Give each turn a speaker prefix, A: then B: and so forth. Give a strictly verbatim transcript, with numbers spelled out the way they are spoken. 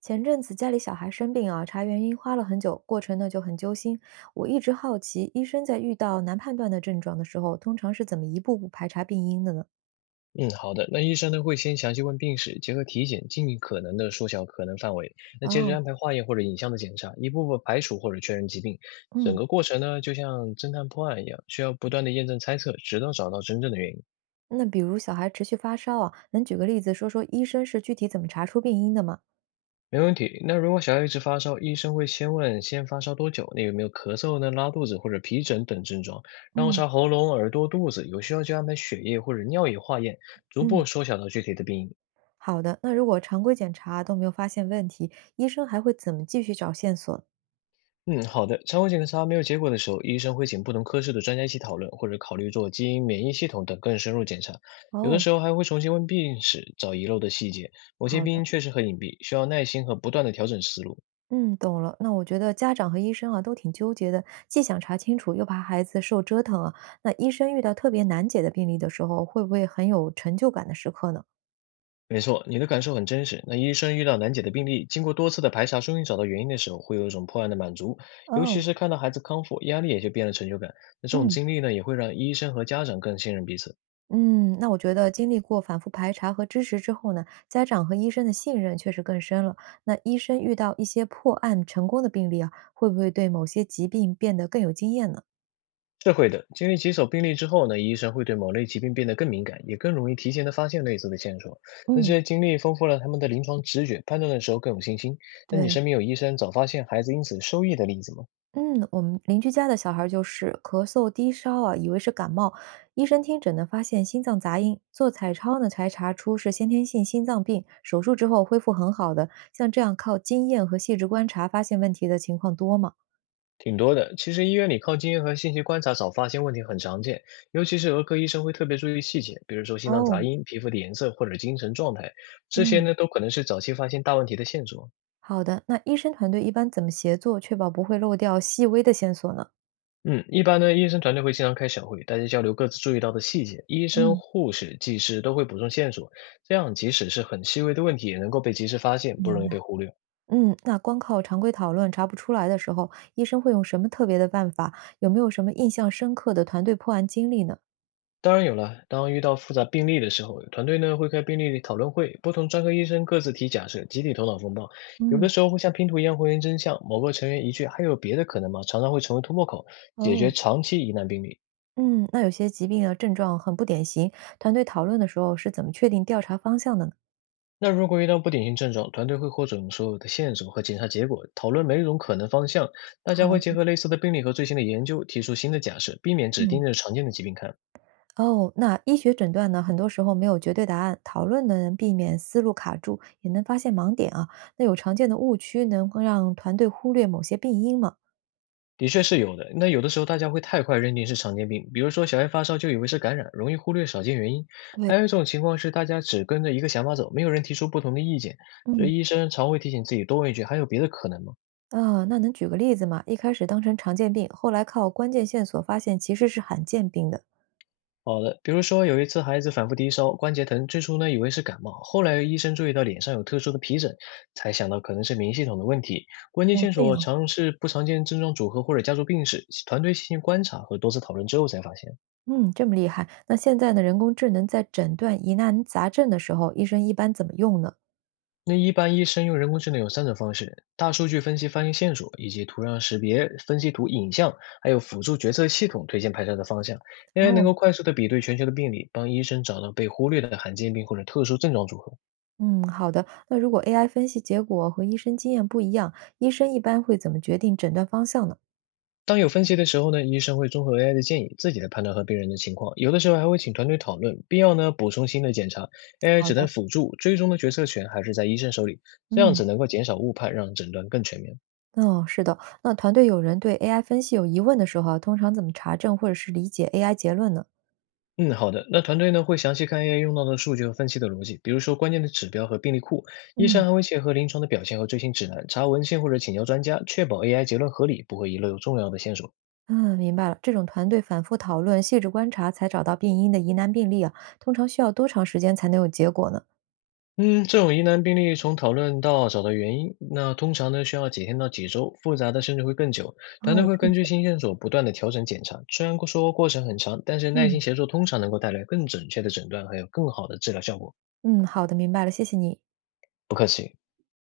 A: 前阵子家里小孩生病啊，查原因花了很久，过程呢就很揪心。我一直好奇，医生在遇到难判断的症状的时候，通常是怎么一步步排查病因的呢？
B: 嗯，好的。那医生呢会先详细问病史，结合体检，尽可能的缩小可能范围。那接着
A: 哦。
B: 安排化验或者影像的检查，一步步排除或者确认疾病。整
A: 嗯。
B: 个过程呢，就像侦探破案一样，需要不断的验证猜测，直到找到真正的原因。
A: 那比如小孩持续发烧啊，能举个例子说说医生是具体怎么查出病因的吗？
B: 没问题。那如果小孩一直发烧，医生会先问先发烧多久，那有没有咳嗽呢、拉肚子或者皮疹等症状，然后
A: 嗯
B: 查喉咙、耳朵、肚子，有需要就安排血液或者尿液化验，逐步
A: 嗯，
B: 缩小到具体的病因。
A: 好的。那如果常规检查都没有发现问题，医生还会怎么继续找线索？
B: 嗯，好的。常规检查没有结果的时候，医生会请不同科室的专家一起讨论，或者考虑做基因、免疫系统等更深入检查。有的
A: 哦，
B: 时候还会重新问病史，找遗漏的细节。某些
A: 好
B: 病
A: 的。
B: 因确实很隐蔽，需要耐心和不断的调整思路。
A: 嗯，懂了。那我觉得家长和医生啊都挺纠结的，既想查清楚，又怕孩子受折腾啊。那医生遇到特别难解的病例的时候，会不会很有成就感的时刻呢？
B: 没错，你的感受很真实。那医生遇到难解的病例，经过多次的排查，终于找到原因的时候，会有一种破案的满足，尤
A: 哦。
B: 其是看到孩子康复，压力也就变了成就感。那这种
A: 嗯
B: 经历呢，也会让医生和家长更信任彼此。
A: 嗯，那我觉得经历过反复排查和支持之后呢，家长和医生的信任确实更深了。那医生遇到一些破案成功的病例啊，会不会对某些疾病变得更有经验呢？
B: 是会的，经历几手病例之后呢，医生会对某类疾病变得更敏感，也更容易提前的发现类似的线索。那这
A: 嗯。
B: 些经历丰富了他们的临床直觉，判断的时候更有信心。那你
A: 对。
B: 身边有医生早发现孩子因此受益的例子吗？
A: 嗯，我们邻居家的小孩儿就是咳嗽、低烧啊，以为是感冒，医生听诊呢发现心脏杂音，做彩超呢才查出是先天性心脏病，手术之后恢复很好的。像这样靠经验和细致观察发现问题的情况多吗？
B: 挺多的。其实医院里靠经验和信息观察早发现问题很常见，尤其是儿科医生会特别注意细节，比如说心脏
A: 哦。
B: 杂音、皮肤的颜色或者精神状态，这些
A: 嗯，
B: 呢都可能是早期发现大问题的线索。
A: 好的。那医生团队一般怎么协作，确保不会漏掉细微的线索呢？
B: 嗯，一般呢，医生团队会经常开小会，大家交流各自注意到的细节，医生、
A: 嗯，
B: 护士、技师都会补充线索，这样即使是很细微的问题，也能够被及时发现，不
A: 明
B: 容易
A: 白。
B: 被忽略。
A: 嗯，那光靠常规讨论查不出来的时候，医生会用什么特别的办法？有没有什么印象深刻的团队破案经历呢？
B: 当然有了，当遇到复杂病例的时候，团队呢会开病例讨论会，不同专科医生各自提假设，集体头脑风暴。有
A: 嗯。
B: 的时候会像拼图一样还原真相，某个成员一句“还有别的可能吗”，常常会成为突破口，解
A: 哦。
B: 决长期疑难病例。
A: 嗯，那有些疾病的症状很不典型，团队讨论的时候是怎么确定调查方向的呢？
B: 那如果遇到不典型症状，团队会获准所有的线索和检查结果，讨论每种可能方向。大家
A: 好
B: 会结
A: 的。
B: 合类似的病例和最新的研究，提出新的假设，避免只盯
A: 嗯。
B: 着常见的疾病看。
A: 哦，那医学诊断呢，很多时候没有绝对答案，讨论呢能避免思路卡住，也能发现盲点啊。那有常见的误区能够让团队忽略某些病因吗？
B: 的确是有的。那有的时候大家会太快认定是常见病，比如说小孩发烧就以为是感染，容易忽略少见原因。还有一种情况是大家只跟着一个想法走，没有人提出不同的意见，所
A: 嗯。
B: 以医生常会提醒自己多问一句：还有别的可能吗？
A: 啊，那能举个例子吗？一开始当成常见病，后来靠关键线索发现其实是罕见病的。
B: 好的，比如说有一次孩子反复低烧、关节疼，最初呢以为是感冒，后来医生注意到脸上有特殊的皮疹，才想到可能是免疫系统的问题。关键
A: 哦，
B: 线
A: 这
B: 索
A: 样。
B: 常是不常见症状组合或者家族病史，团队细心观察和多次讨论之后才发现。
A: 嗯，这么厉害。那现在呢，人工智能在诊断疑难杂症的时候，医生一般怎么用呢？
B: 那一般医生用人工智能有三种方式：大数据分析发现线索，以及图像识别、分析图影像，还有辅助决策系统推荐排查的方向。A I
A: 哦。
B: 能够快速的比对全球的病例，帮医生找到被忽略的罕见病或者特殊症状组合。
A: 嗯，好的。那如果 A I 分析结果和医生经验不一样，医生一般会怎么决定诊断方向呢？
B: 当有分歧的时候呢，医生会综合 A I 的建议，自己来判断和病人的情况，有的时候还会请团队讨论，必要呢补充新的检查。A I
A: 好
B: 只能
A: 的。
B: 辅助，最终的决策权还是在医生手里，这样
A: 嗯。
B: 子能够减少误判，让诊断更全面。
A: 哦，是的。那团队有人对 A I 分析有疑问的时候啊，通常怎么查证或者是理解 A I 结论呢？
B: 嗯，好的。那团队呢会详细看 A I 用到的数据和分析的逻辑，比如说关键的指标和病例库。医
A: 嗯
B: 生还会结合临床的表现和最新指南，查文献或者请教专家，确保 A I 结论合理，不会遗漏重要的线索。
A: 嗯，明白了。这种团队反复讨论、细致观察才找到病因的疑难病例啊，通常需要多长时间才能有结果呢？
B: 嗯，这种疑难病例从讨论到找到原因，那通常呢需要几天到几周，复杂的甚至会更久。团队
A: 哦，
B: 会
A: 这么
B: 根据
A: 久。
B: 新线索不断的调整检查，虽然说过程很长，但是耐心
A: 嗯
B: 协作通常能够带来更准确的诊断，还有更好的治疗效果。
A: 嗯，好的，明白了，谢谢你。
B: 不客气。